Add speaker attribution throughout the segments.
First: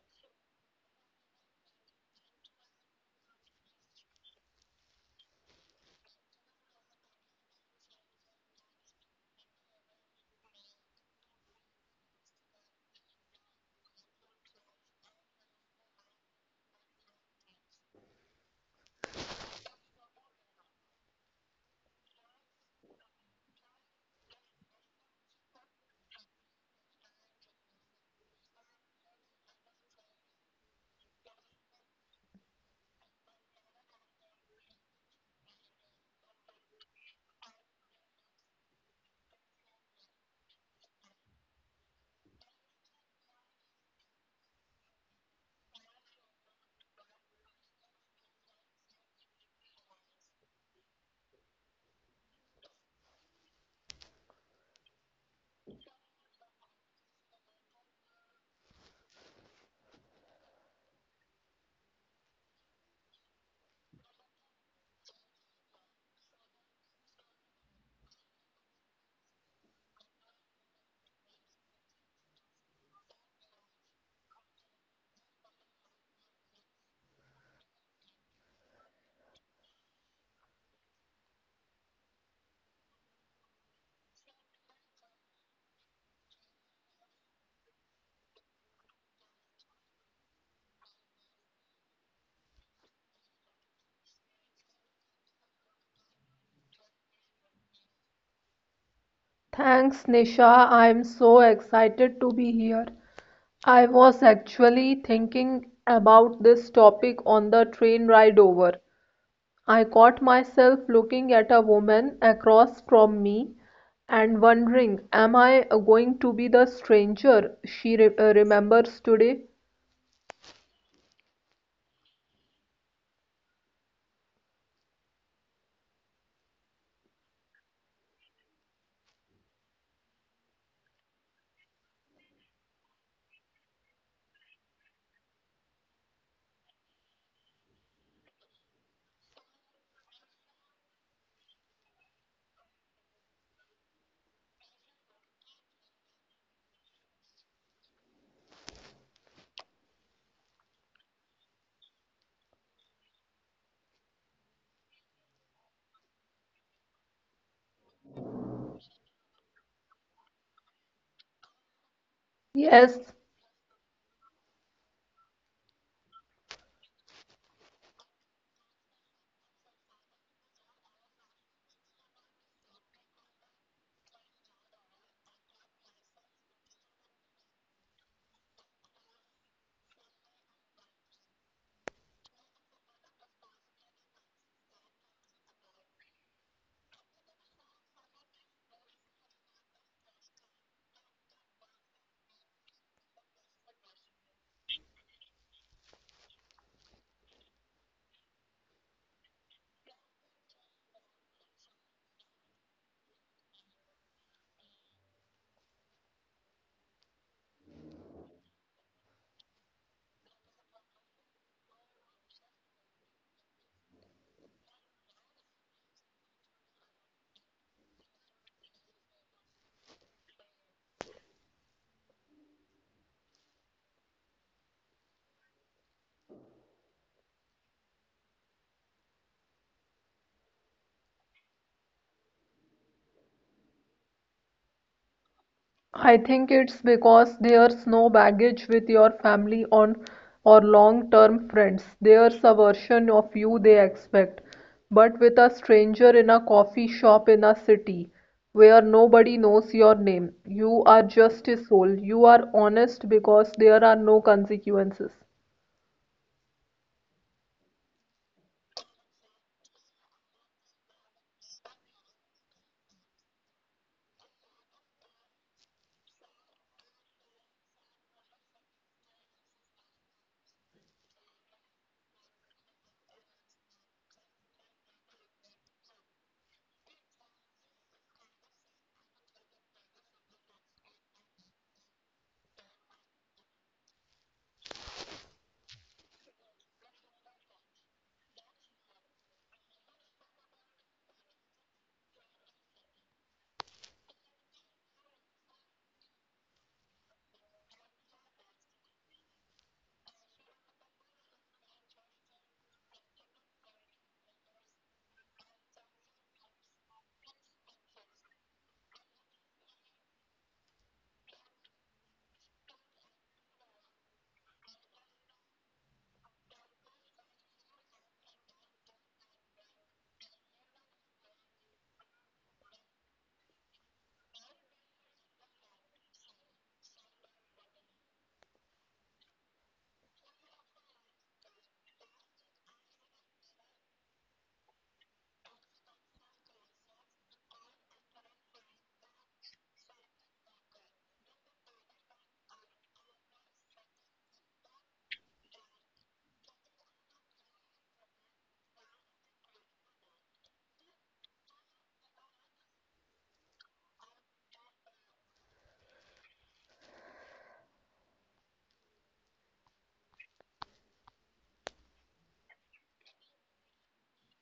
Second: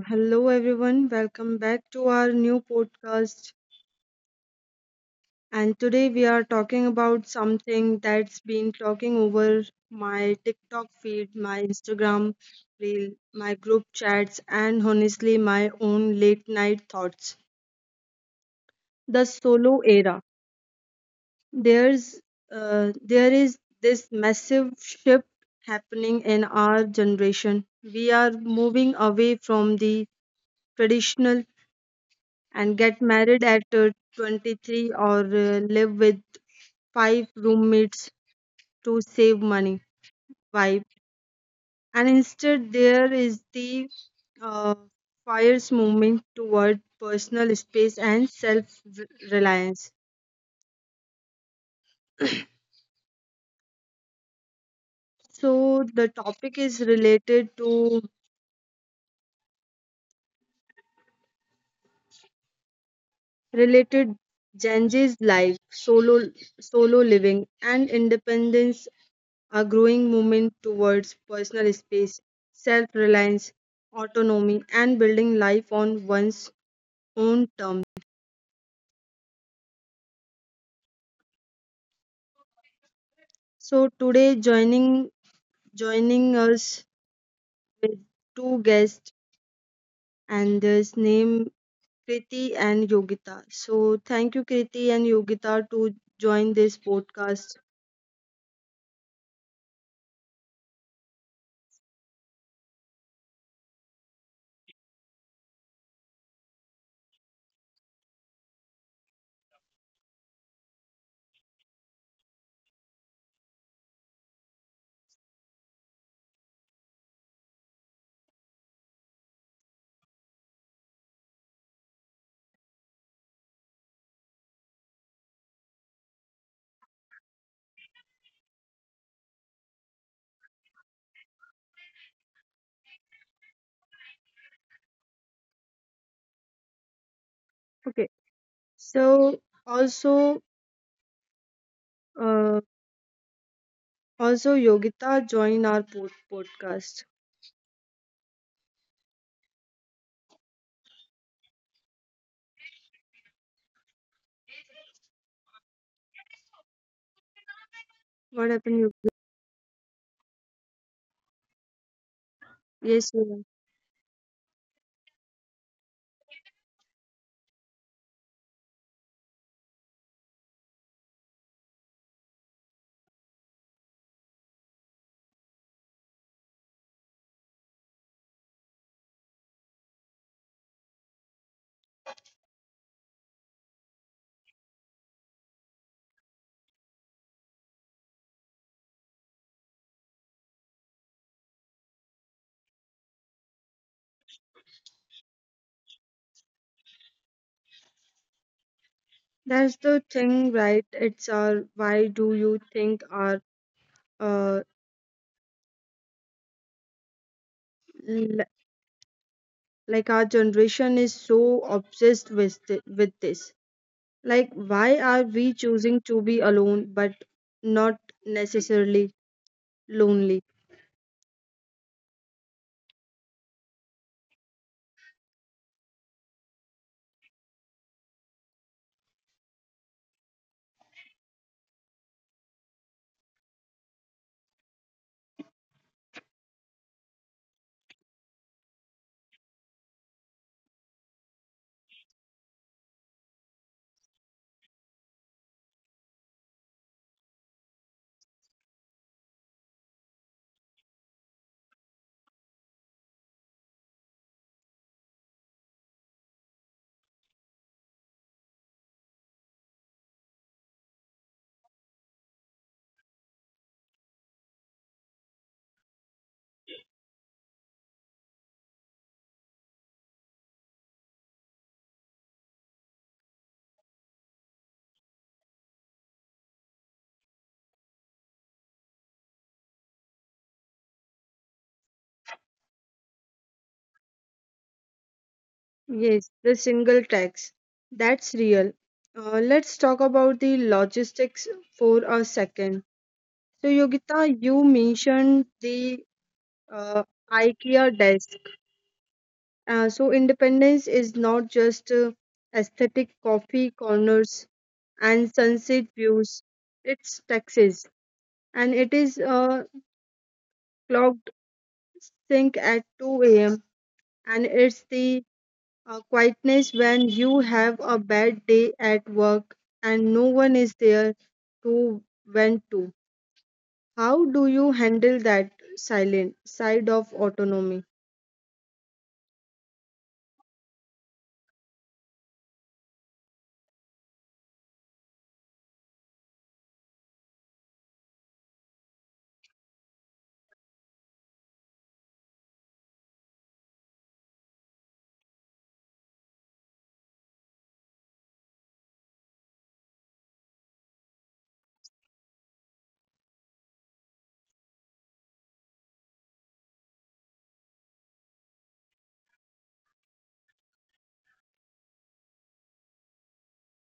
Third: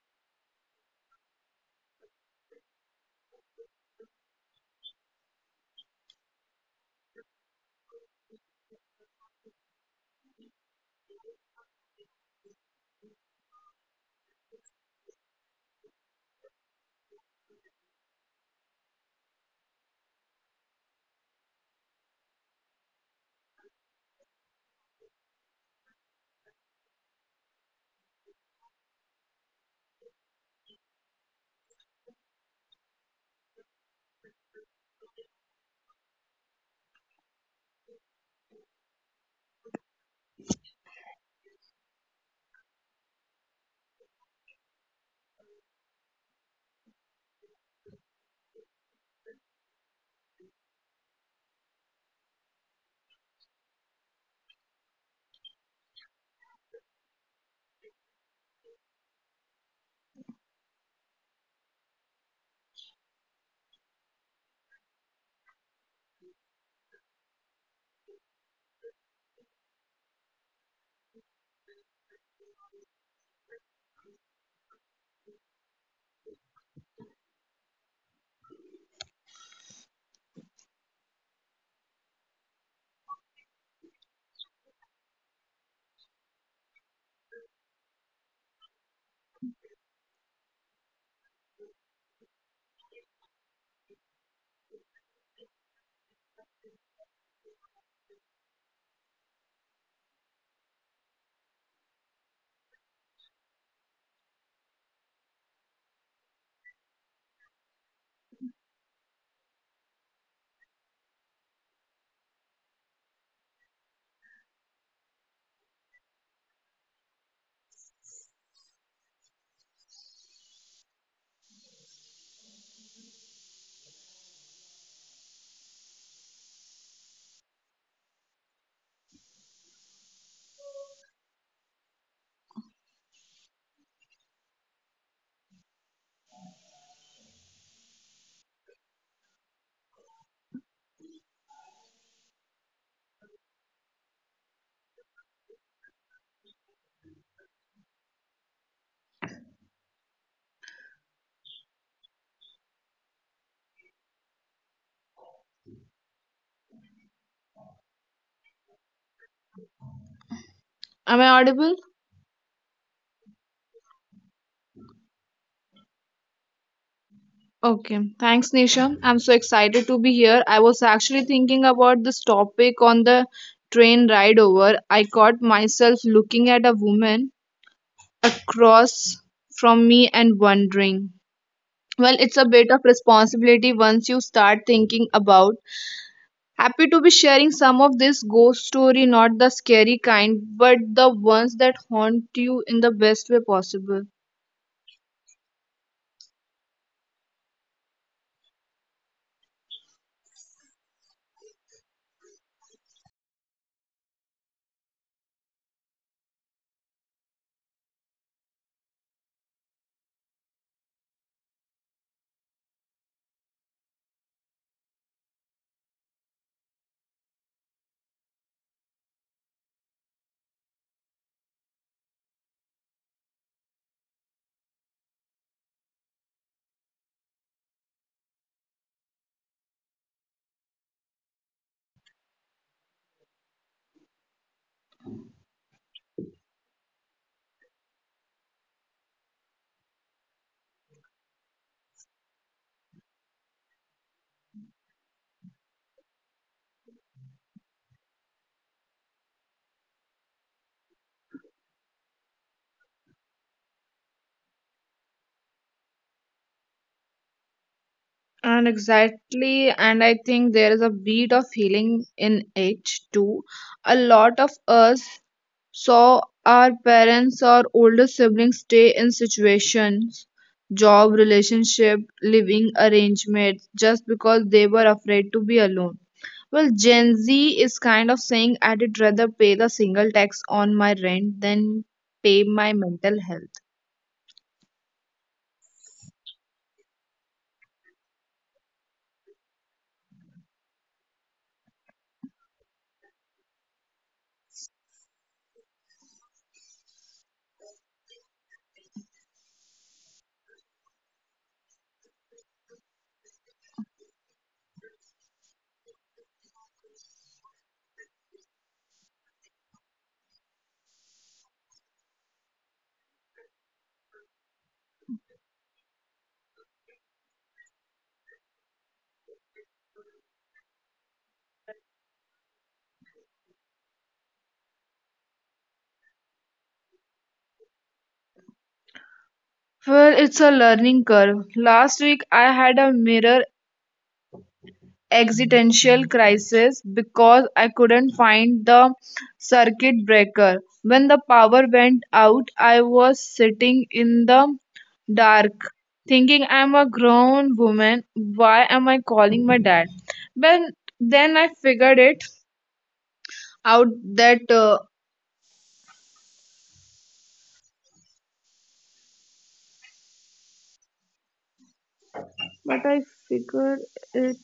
Speaker 1: hello everyone, welcome back to our new podcast. And today we are talking about something that's been talking over my TikTok feed, my Instagram reel, my group chats, and honestly, my own late night thoughts. The solo era. There's there is this massive shift happening in our generation. We are moving away from the traditional and get married at 23 or live with five roommates to save money vibe. And instead, there is the uh, fire's movement toward personal space and self reliance. So, the topic is related to related Genji's life, solo living, and independence, a growing movement towards personal space, self reliance, autonomy, and building life on one's own terms. So today, joining us with two guests, and this name Kriti and Yogita. So thank you, Kriti and Yogita, to join this podcast.
Speaker 2: Thanks, Nisha. I'm so excited to be here. I was actually thinking about this topic on the train ride over. I caught myself looking at a woman across from me and wondering, am I going to be the stranger she remembers today?
Speaker 1: Okay. So also, uh, also Yogita joined our podcast. What happened, Yogita?
Speaker 3: Am I audible?
Speaker 2: Yes,
Speaker 1: Yes, Yogita.
Speaker 3: Okay. Thanks, Nisha. I'm so excited to be here. I was actually thinking about this topic on the train ride over. I caught myself looking at a woman across from me and wondering. Well, it's a bit of responsibility once you start thinking about. Happy to be sharing some of this ghost story, not the scary kind, but the ones that haunt you in the best way possible.
Speaker 1: That's the thing, right? It's our why do you think our uh l- like our generation is so obsessed with with this? Like, why are we choosing to be alone but not necessarily lonely?
Speaker 2: I think it's because there's no baggage with your family on or long-term friends. There's a version of you they expect, but with a stranger in a coffee shop in a city where nobody knows your name, you are just a soul. You are honest because there are no consequences.
Speaker 3: And exactly, and I think there is a beat of healing in it too. A lot of us saw our parents or older siblings stay in situations, job, relationship, living arrangements, just because they were afraid to be alone. Well, Gen Z is kind of saying I'd rather pay the single tax on my rent than pay my mental health.
Speaker 1: Yes, the single tax. That's real. Let's talk about the logistics for a second. So, Yogita, you mentioned the uh, IKEA desk. So independence is not just aesthetic coffee corners and sunset views. It's taxes, and it is clocked sink at 2 a.m. and it's the quietness when you have a bad day at work and no one is there to vent to. How do you handle that silent side of autonomy?
Speaker 3: Well, it's a learning curve. Last week I had a mirror existential crisis because I couldn't find the circuit breaker. When the power went out, I was sitting in the dark thinking I'm a grown woman. Why am I calling my dad? But then I figured it out that uh, but I figured it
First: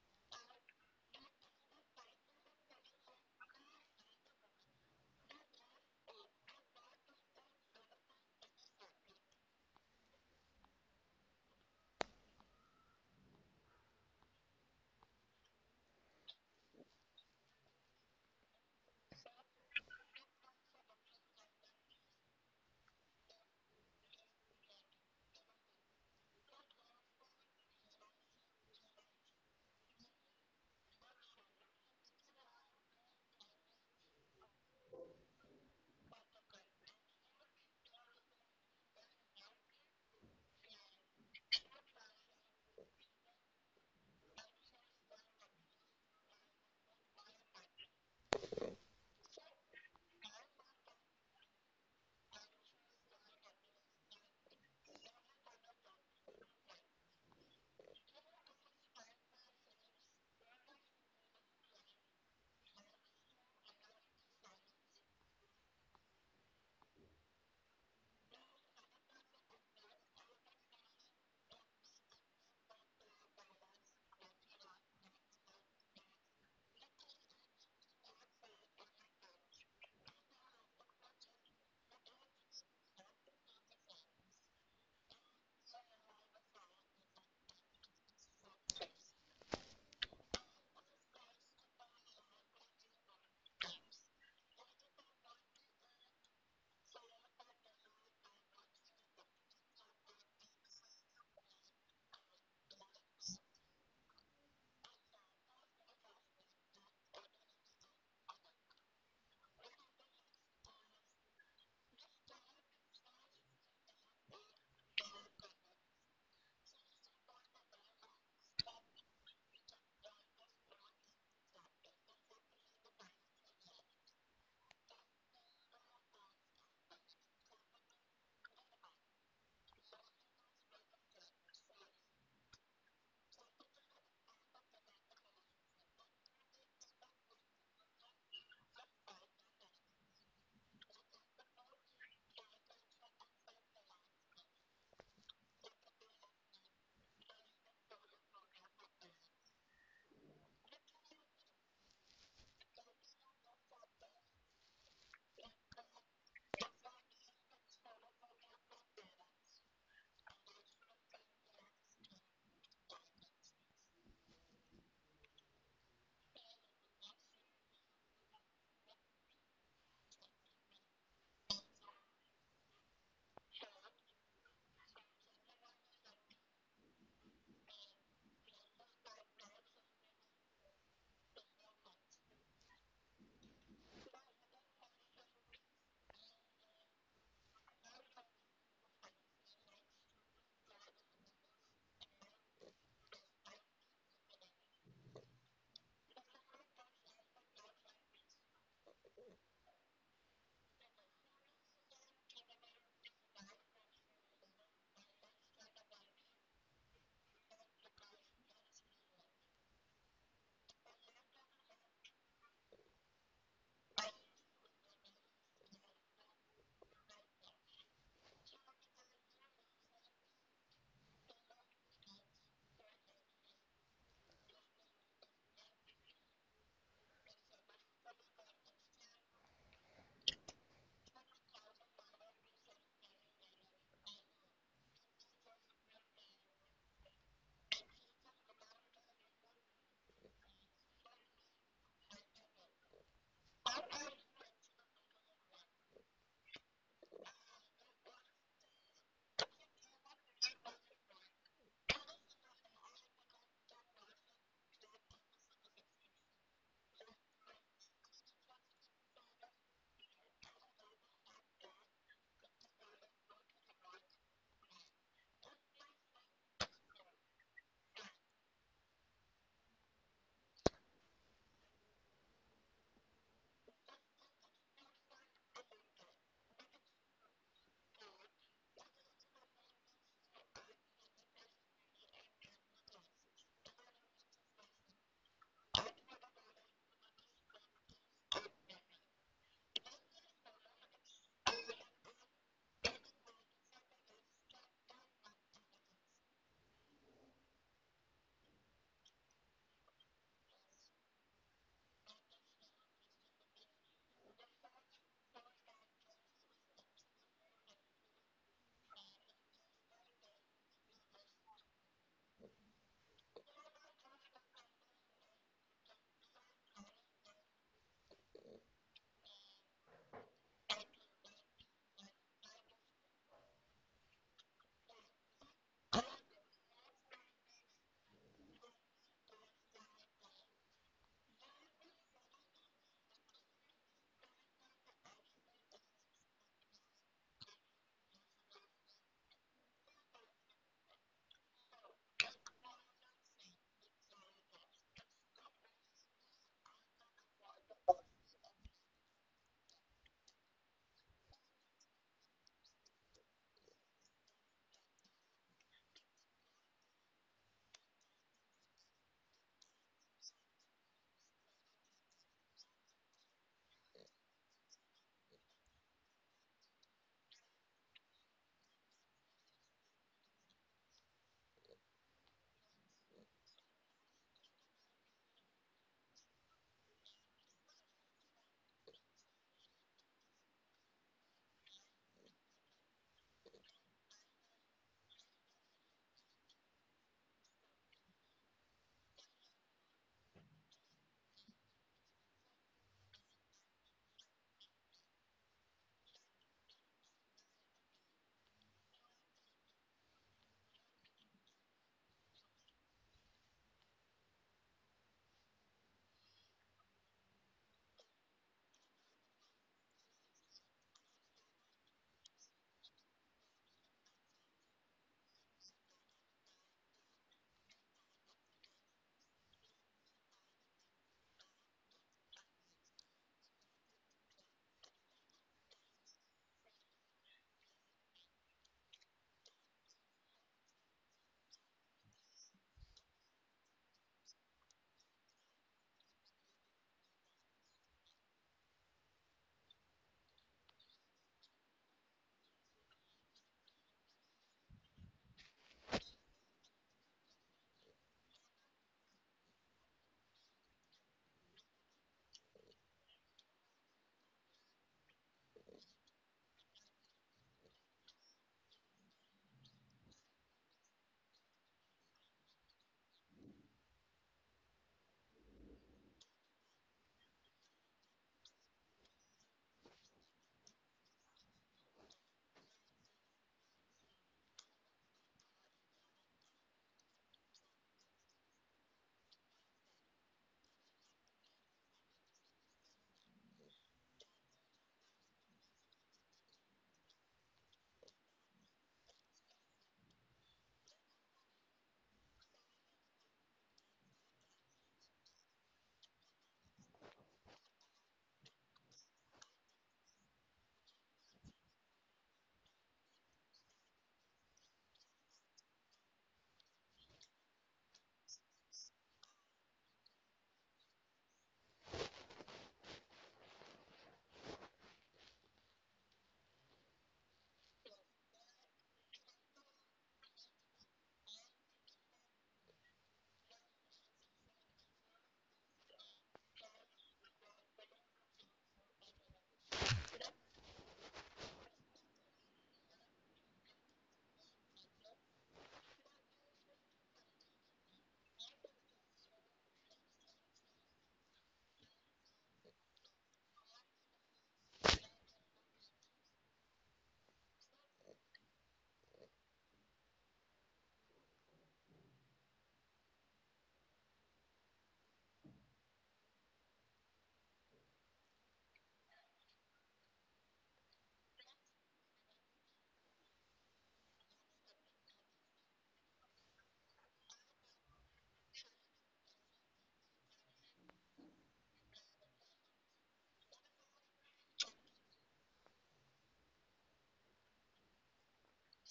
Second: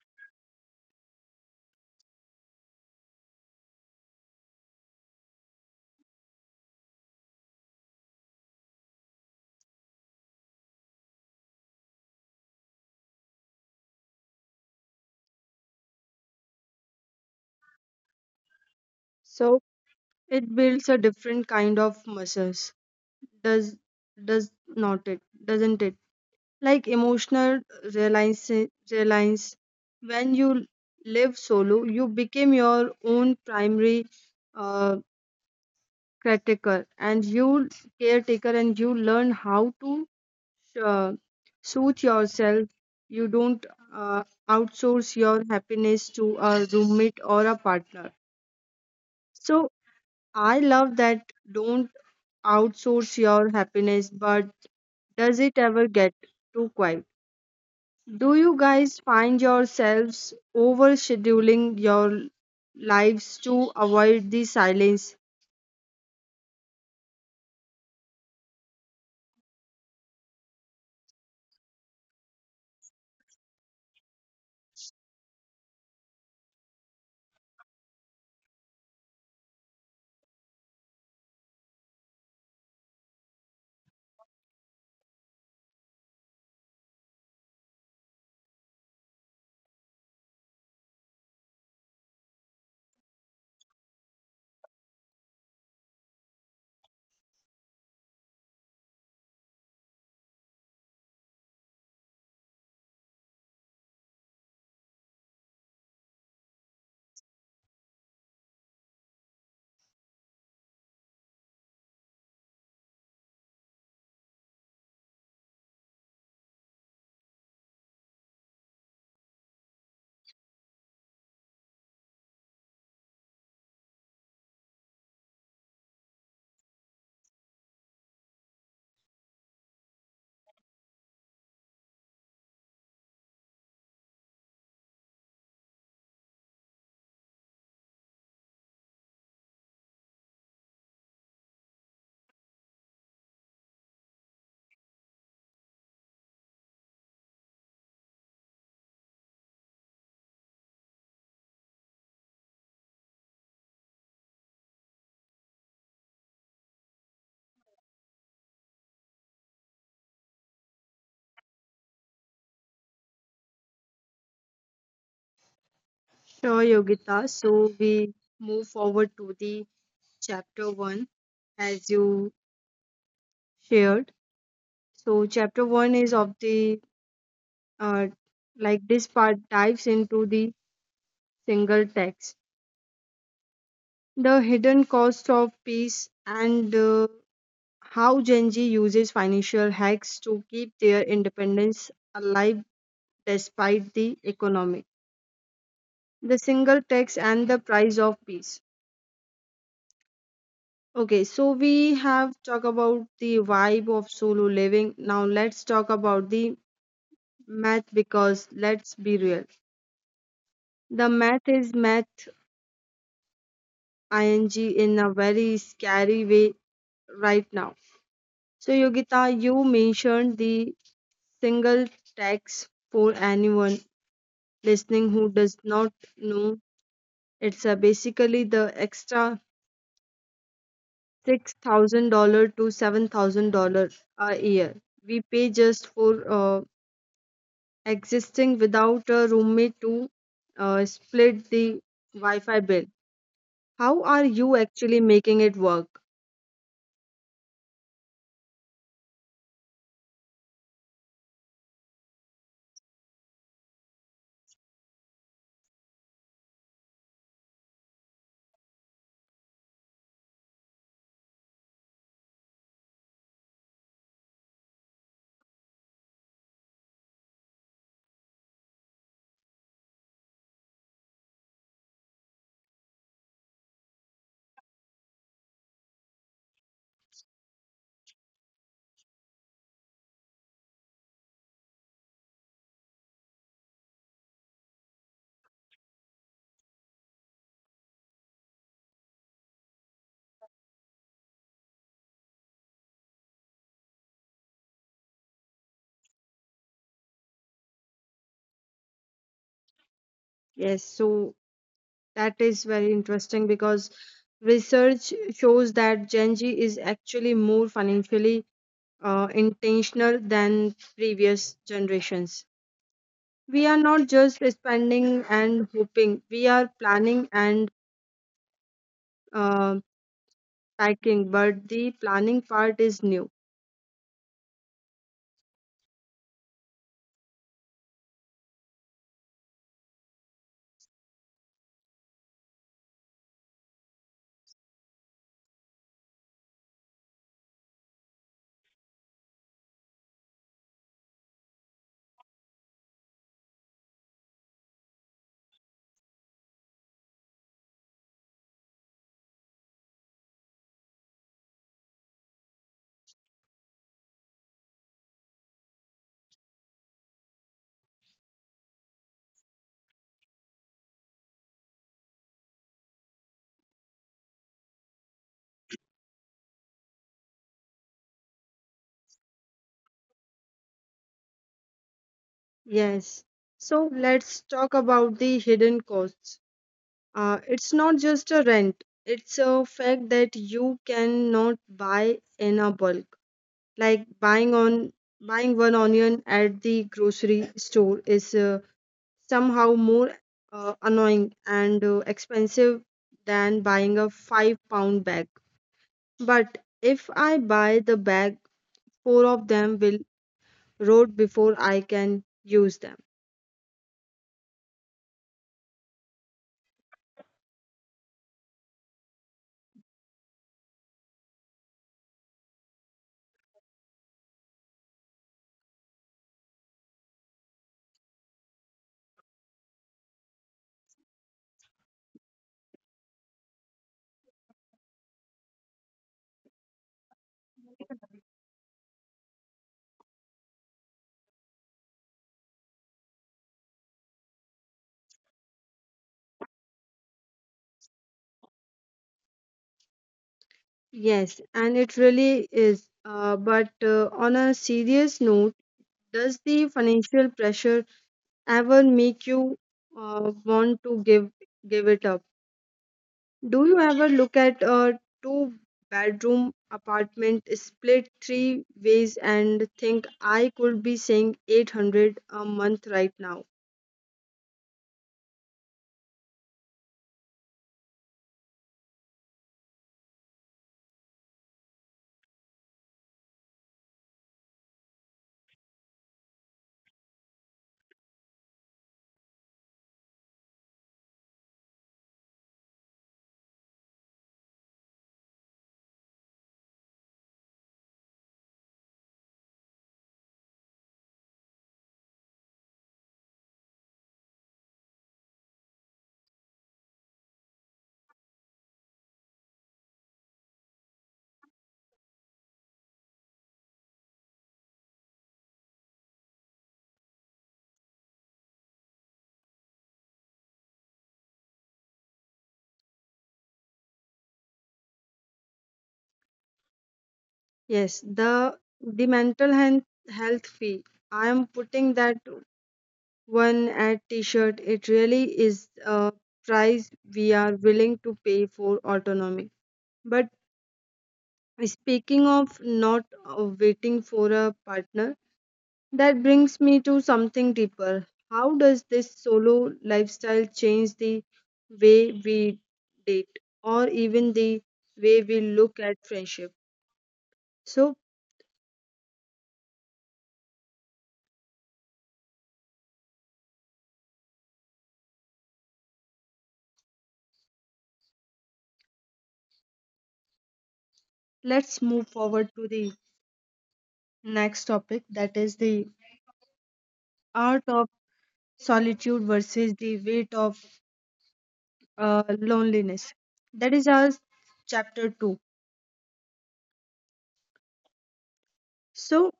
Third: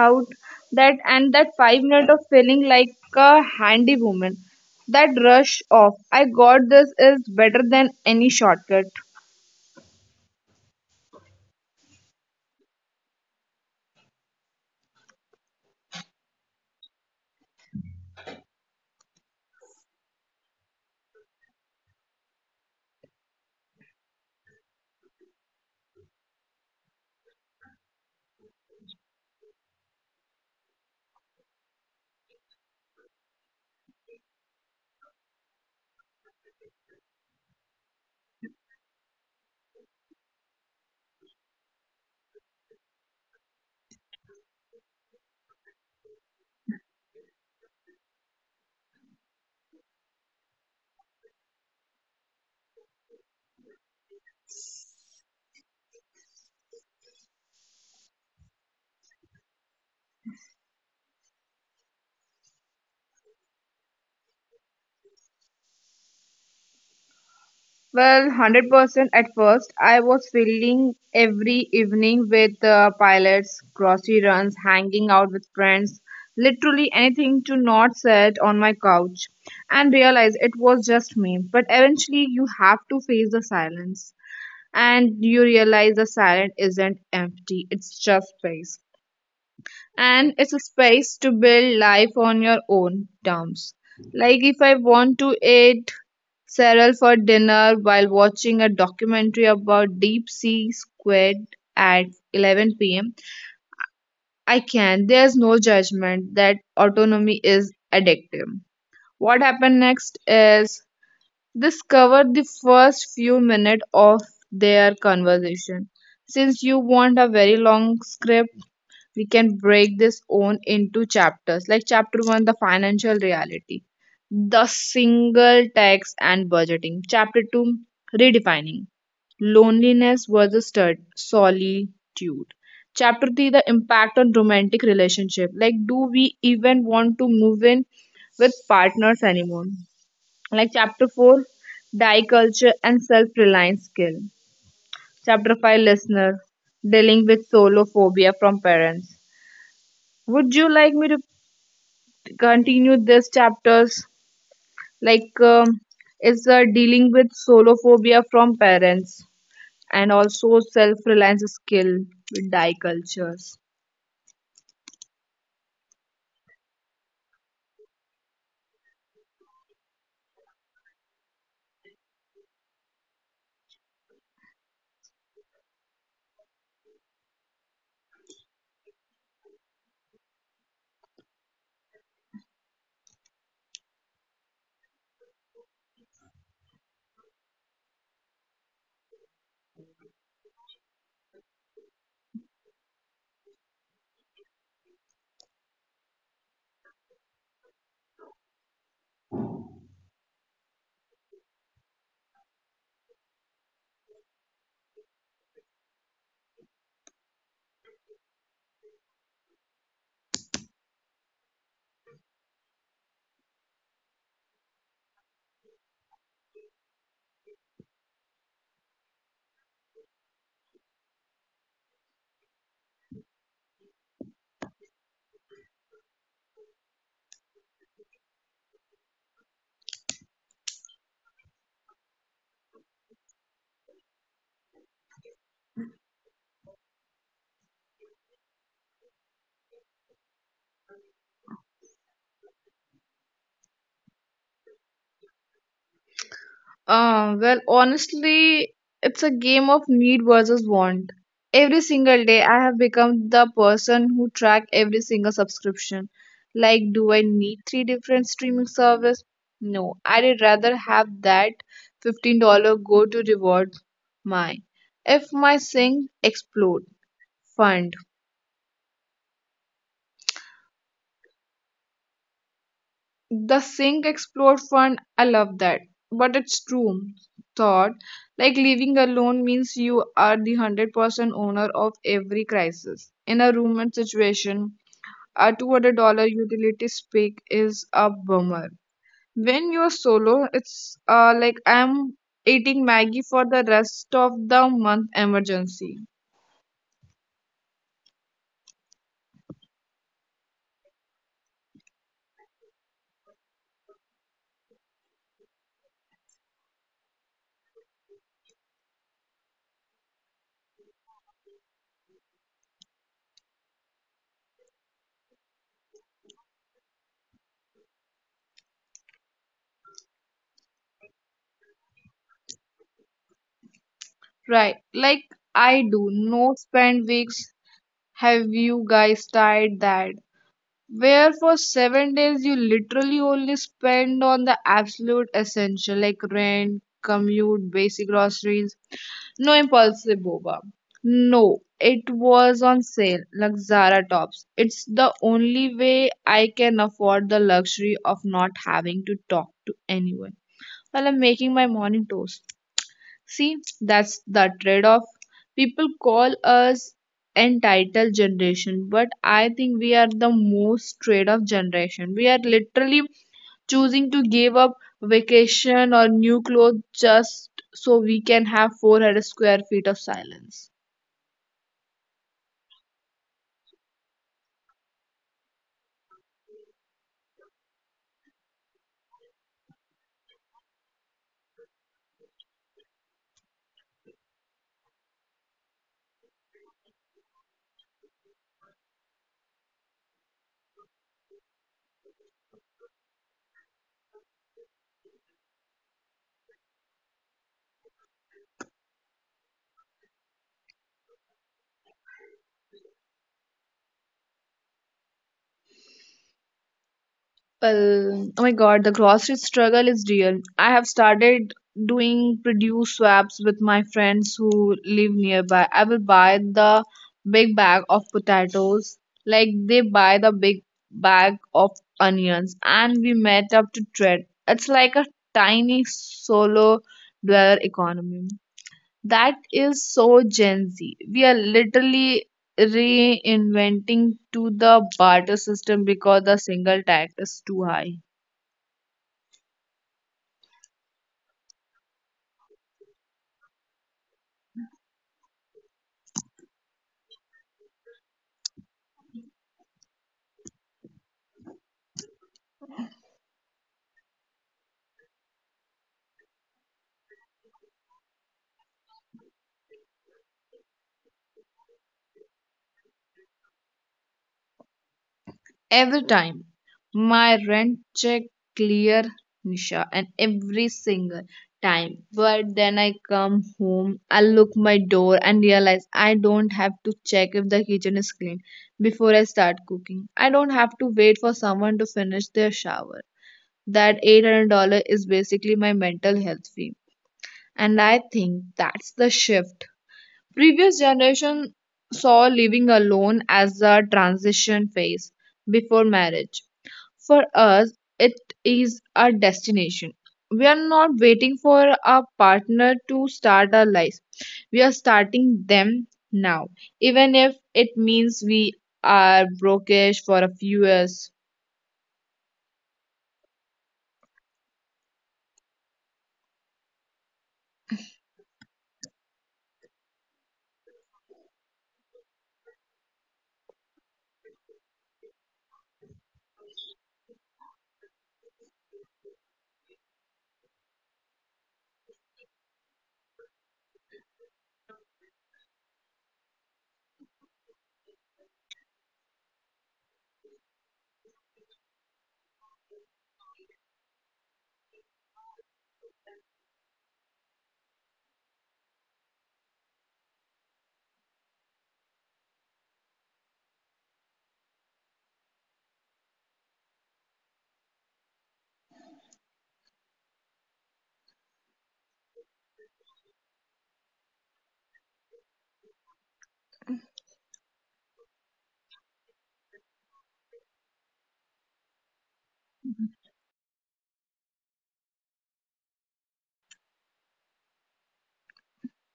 Speaker 3: out that and that 5 minutes of feeling like a handy woman, that rush off I got this, is better than any shortcut.
Speaker 1: So it builds a different kind of muscles. does does doesn't it like emotional reliance reliance? When you live solo you become your own primary uh, caretaker, and you learn how to uh, suit yourself. You don't uh, outsource your happiness to a roommate or a partner. So I love that, don't outsource your happiness, but does it ever get too quiet? Do you guys find yourselves overscheduling your lives to avoid the silence?
Speaker 3: Well, 100% at first, I was filling every evening with pilots, grocery runs, hanging out with friends, literally anything to not sit on my couch and realize it was just me. But eventually, you have to face the silence and you realize the silence isn't empty, it's just space, and it's a space to build life on your own terms. Like if I want to eat cereal for dinner while watching a documentary about deep sea squid at 11 p.m., I can. There's no judgment. That autonomy is addictive. What happened next is discover the first few minutes of their conversation. Since you want a very long script, we can break this on into chapters, like chapter 1, the financial reality, the single tax and budgeting; chapter 2, redefining loneliness versus solitude; chapter 3, the impact on romantic relationship, like do we even want to move in with partners anymore; like chapter 4, die culture and self-reliance skill; chapter 5, listener dealing with solo phobia from parents. Would you like me to continue this chapters? Like, it's dealing with solo phobia from parents and also self reliance skill with die cultures.
Speaker 1: Sure, Yogita. So we move forward to the chapter one as you shared. So chapter one is of the uh, like this part dives into the single text, the hidden cost of peace and how Gen Z uses financial hacks to keep their independence alive despite the economic, the single tax, and the price of peace. Okay, so we have talked about the vibe of solo living. Now let's talk about the math because let's be real. The math is math ing in a very scary way right now. So Yogita, you mentioned the single tax. For anyone listening who does not know, it's basically the extra $6,000 to $7,000 a year. We pay just for existing without a roommate to split the Wi-Fi bill. How are you actually making it work?
Speaker 3: Well, honestly, it's a game of need versus want. Every single day, I have become the person who track every single subscription. Like, do I need three different streaming service? No, I'd rather have that $15 go to reward my. If my sink explode, fine. The sink explode fund. I love that. But it's true thought. Like living alone means you are the 100% owner of every crisis. In a roommate situation, a $200 utility spike is a bummer. When you're solo, it's like I'm eating Maggie for the rest of the month emergency.
Speaker 1: Yes, so that is very interesting because research shows that Gen Z is actually more financially intentional than previous generations. We are not just spending and hoping, we are planning and uh, packing, but the planning part is new.
Speaker 3: Right. Like I do. No spend weeks. Have you guys tried that? Where for 7 days you literally only spend on the absolute essential like rent, commute, basic groceries. No impulsive boba. No, it was on sale, like Zara tops. It's the only way I can afford the luxury of not having to talk to anyone while I'm making my morning toast. See, that's the trade off. People call us entitled generation, but I think we are the most trade off generation. We are literally choosing to give up vacation or new clothes just so we can have 400 square feet of silence.
Speaker 1: Yes. So let's talk about the hidden costs. It's not just a rent, it's a fact that you cannot buy in a bulk. Like buying one onion at the grocery store is somehow more annoying and expensive than buying a 5 pound bag. But if I buy the bag, four of them will rot before I can use them.
Speaker 3: Well, oh my God, the grocery struggle is real. I have started doing produce swaps with my friends who live nearby. I will buy the big bag of potatoes, like they buy the big bag of onions, and we met up to trade. It's like a tiny solo dweller economy. That is so Gen Z. We are literally reinventing to the barter system because the single tax is too high.
Speaker 1: Yes, and it really is. But on a serious note, does the financial pressure ever make you want to give it up? Do you ever look at a two-bedroom apartment split three ways and think I could be saving 800 a month right now?
Speaker 3: Every time my rent check clear, Nisha, and every single time. But then I come home, I look my door and realize I don't have to check if the kitchen is clean before I start cooking. I don't have to wait for someone to finish their shower. That $800 is basically my mental health fee. And I think that's the shift. Previous generation saw living alone as a transition phase before marriage. For us, it is a destination. We are not waiting for a partner to start our lives. We are starting them now, even if it means we are brokish for a few years.
Speaker 1: Yes, the the mental health fee. I am putting that one at T-shirt. It really is a price we are willing to pay for autonomy. But speaking of not waiting for a partner, that brings me to something deeper. How does this solo lifestyle change the way we date or even the way we look at friendship? So let's move forward to the next topic, that is the art of solitude versus the weight of loneliness. That is our chapter 2. So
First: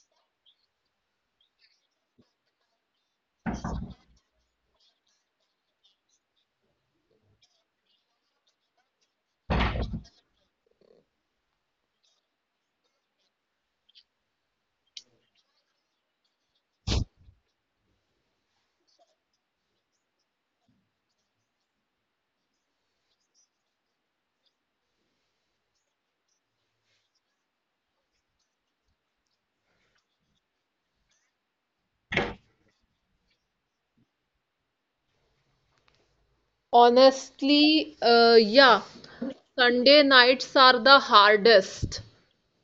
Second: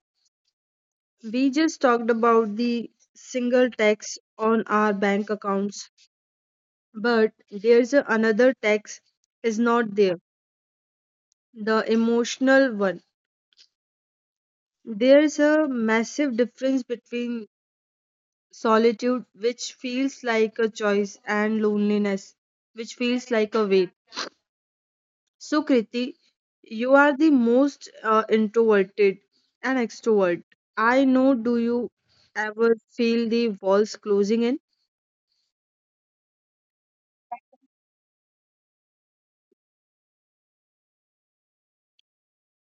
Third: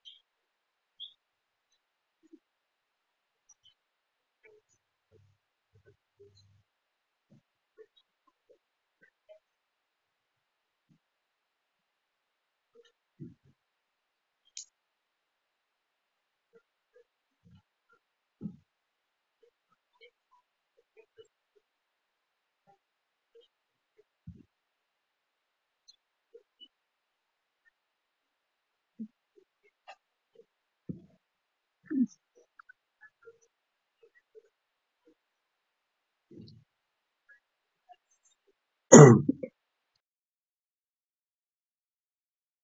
Speaker 1: we just talked about the single tax on our bank accounts, but there's a, another tax, is not there, the emotional one. There's a massive difference between solitude, which feels like a choice, and loneliness, which feels like a weight. So, Kriti, you are the most introverted and extrovert I know. Do you ever feel the walls closing in?
Speaker 2: Honestly, yeah, Sunday nights are the hardest.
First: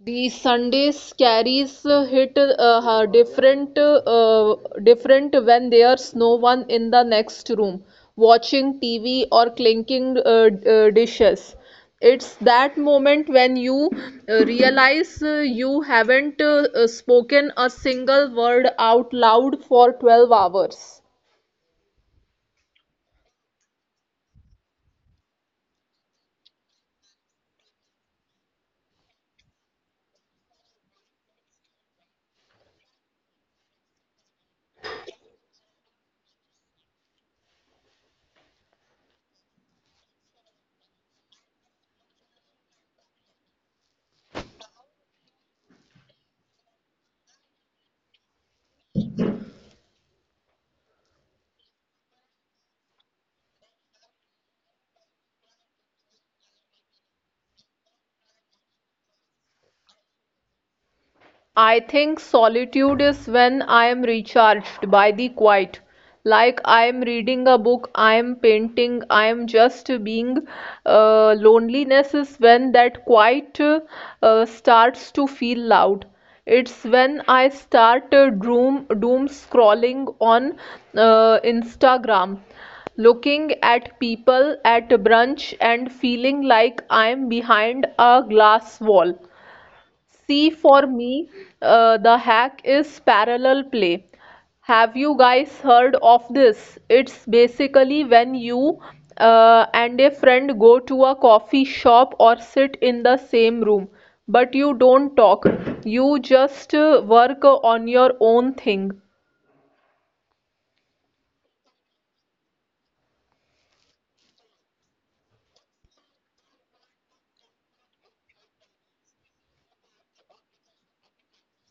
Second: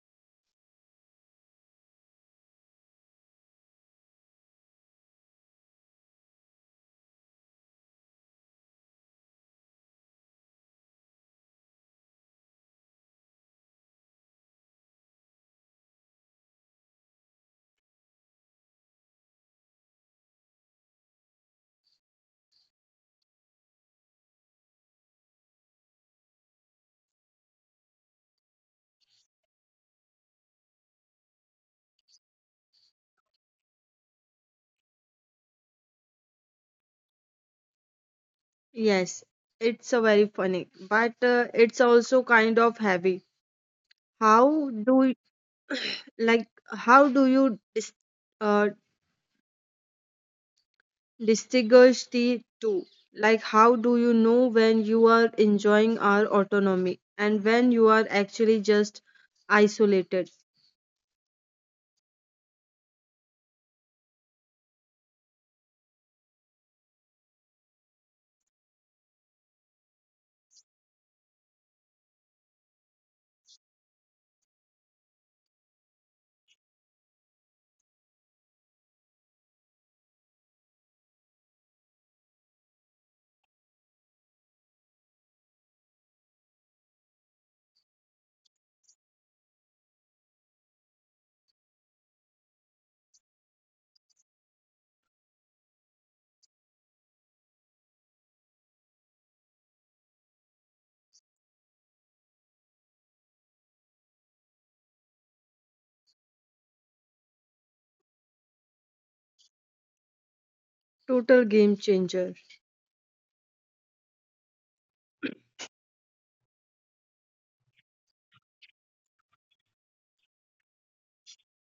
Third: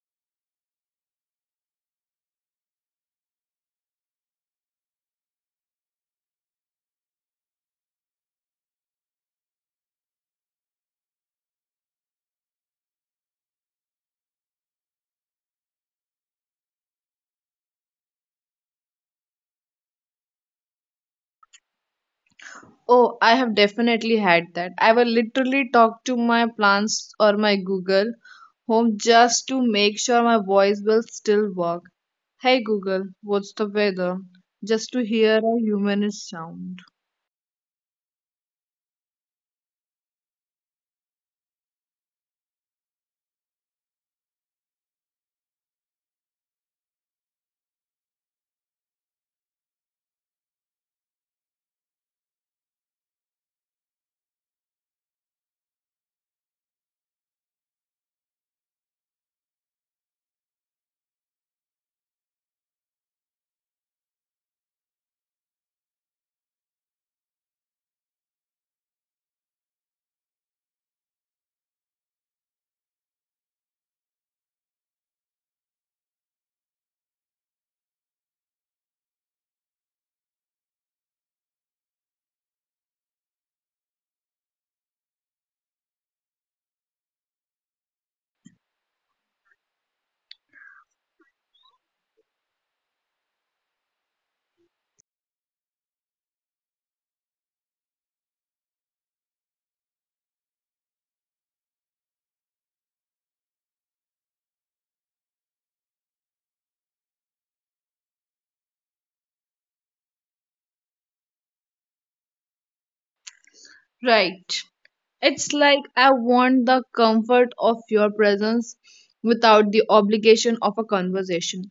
Speaker 2: The Sunday scaries hit different when there's no one in the next room watching TV or clinking dishes. It's that moment when you realize you haven't spoken a single word out loud for 12 hours.
Speaker 3: Oh, I have definitely had that. I will literally talk to my plants or my Google Home just to make sure my voice will still work. Hey Google, what's the weather? Just to hear a human sound.
Speaker 1: Yes, it's a very funny, but it's also kind of heavy. How do you, like how do you uh, distinguish the two? Like how do you know when you are enjoying our autonomy and when you are actually just isolated?
Speaker 2: I think solitude is when I am recharged by the quiet. Like I am reading a book, I am painting, I am just being. Loneliness is when that quiet starts to feel loud. It's when I start doom scrolling on Instagram, looking at people at brunch and feeling like I'm behind a glass wall. See, for me, the hack is parallel play. Have you guys heard of this? It's basically when you and a friend go to a coffee shop or sit in the same room, but you don't talk. You just work on your own thing.
Speaker 1: Total game changer.
Speaker 3: Right. It's like I want the comfort of your presence without the obligation of a conversation.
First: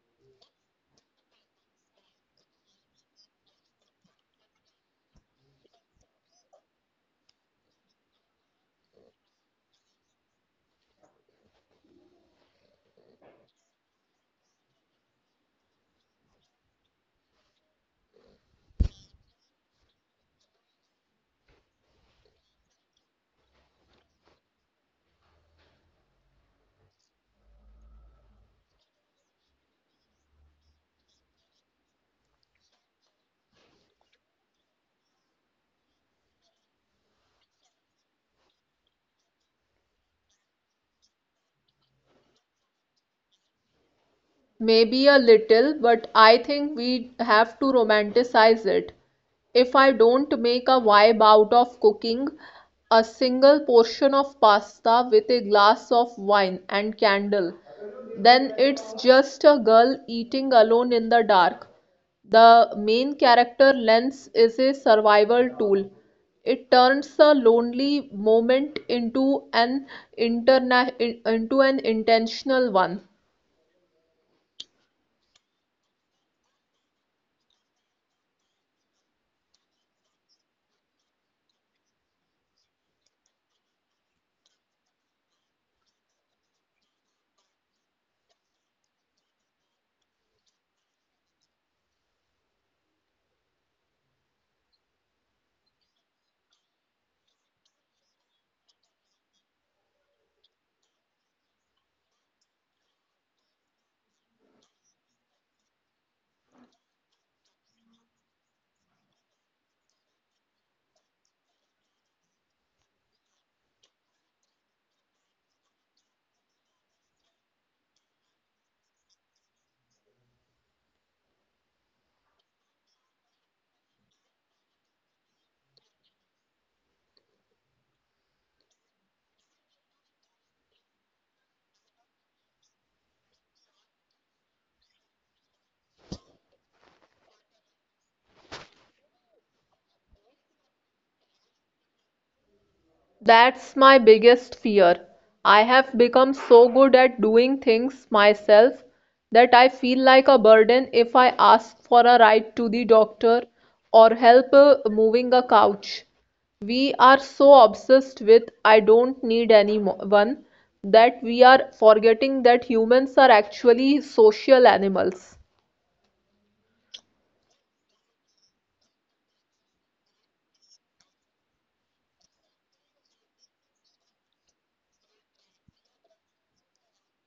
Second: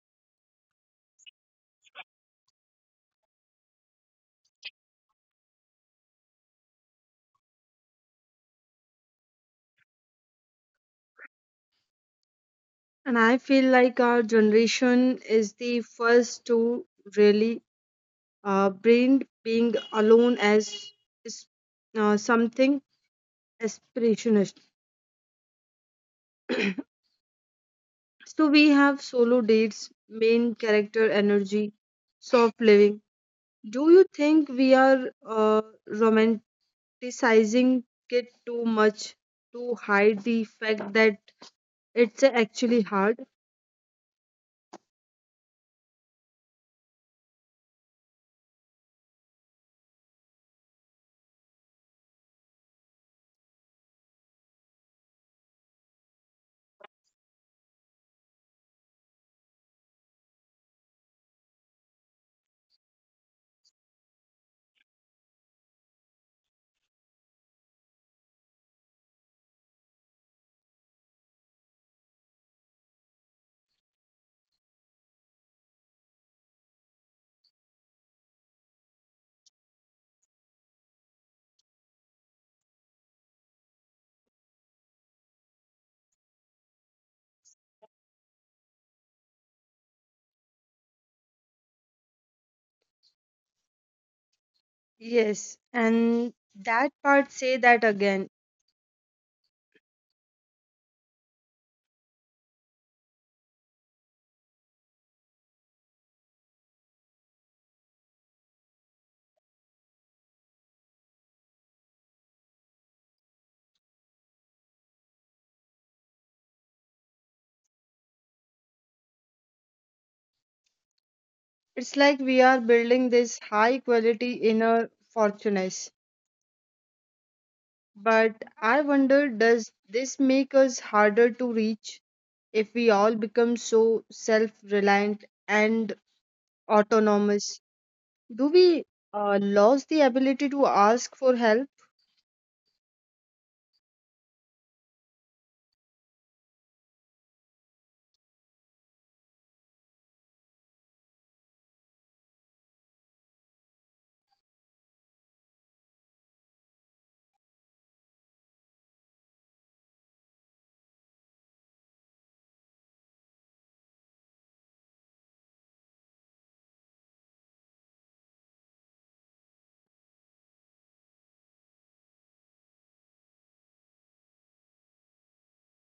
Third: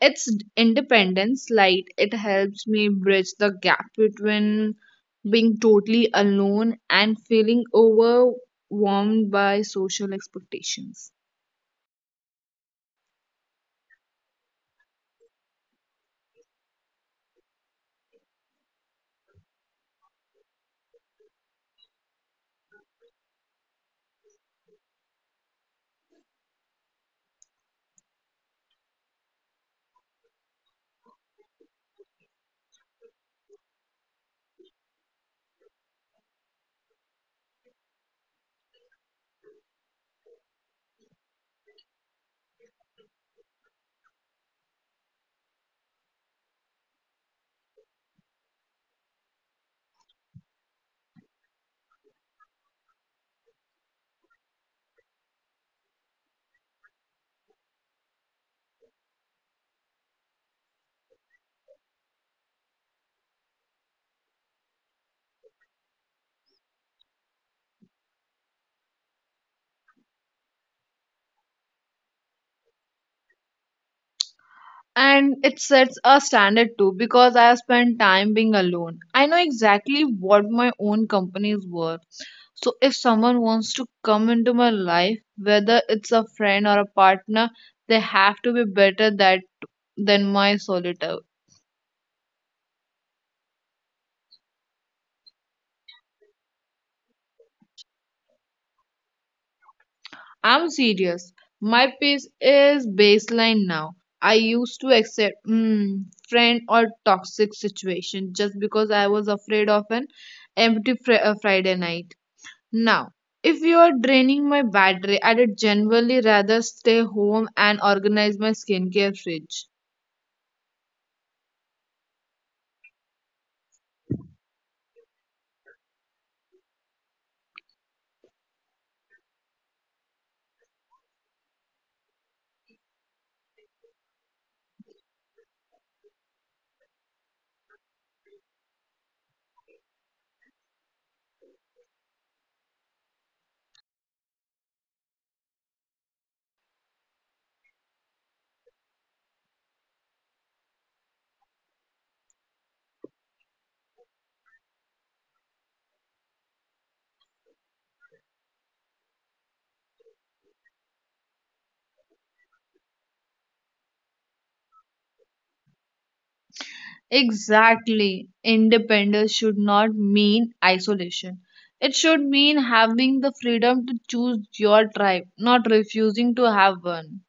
Speaker 3: It's independence, like it helps me bridge the gap between being totally alone and feeling overwhelmed by social expectations.
Speaker 1: And I feel like our generation is the first to really brand being alone as is, something aspirationist. So we have solo dates, main character energy, soft living. Do you think we are romanticizing it too much to hide the fact that it's actually hard?
Speaker 2: Maybe a little, but I think we have to romanticize it. If I don't make a vibe out of cooking a single portion of pasta with a glass of wine and candle, then it's just a girl eating alone in the dark. The main character lens is a survival tool. It turns a lonely moment into interna- into an intentional one.
Speaker 3: And it sets a standard too because I have spent time being alone. I know exactly what my own company is worth. So if someone wants to come into my life, whether it's a friend or a partner, they have to be better that than my solitaire.
Speaker 1: Yes, and that part, say that again.
Speaker 3: I'm serious. My pace is baseline now. I used to accept friend or toxic situation just because I was afraid of an empty Friday night. Now, if you are draining my battery, I'd generally rather stay home and organize my skincare fridge.
Speaker 1: It's like we are building this high quality inner fortress. But I wonder, does this make us harder to reach if we all become so self reliant and autonomous? Do we lose the ability to ask for help?
Speaker 2: That's my biggest fear. I have become so good at doing things myself that I feel like a burden if I ask for a ride to the doctor or help moving a couch. We are so obsessed with "I don't need anyone" that we are forgetting that humans are actually social animals.
Speaker 3: Exactly. Independence should not mean isolation. It should mean having the freedom to choose your tribe, not refusing to have one.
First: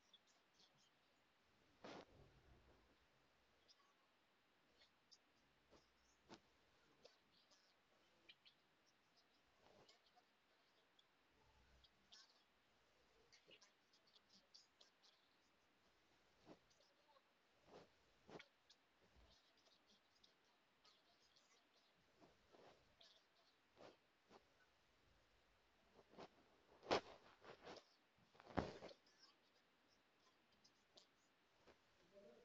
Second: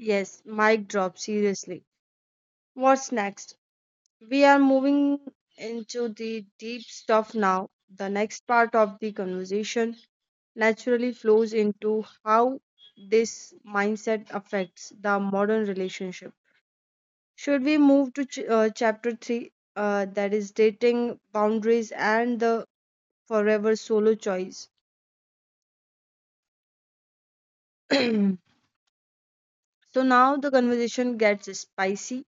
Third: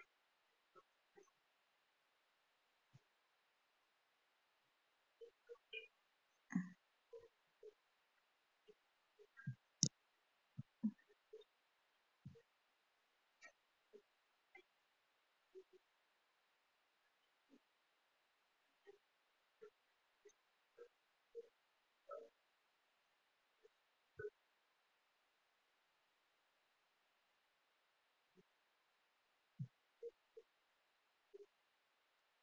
Speaker 1: Yes, mic drop, seriously. What's next? We are moving into the deep stuff now, the next part of the conversation naturally flows into how this mindset affects the modern relationship. Should we move to chapter 3, that is dating boundaries and the forever solo choice? So now the conversation gets spicy,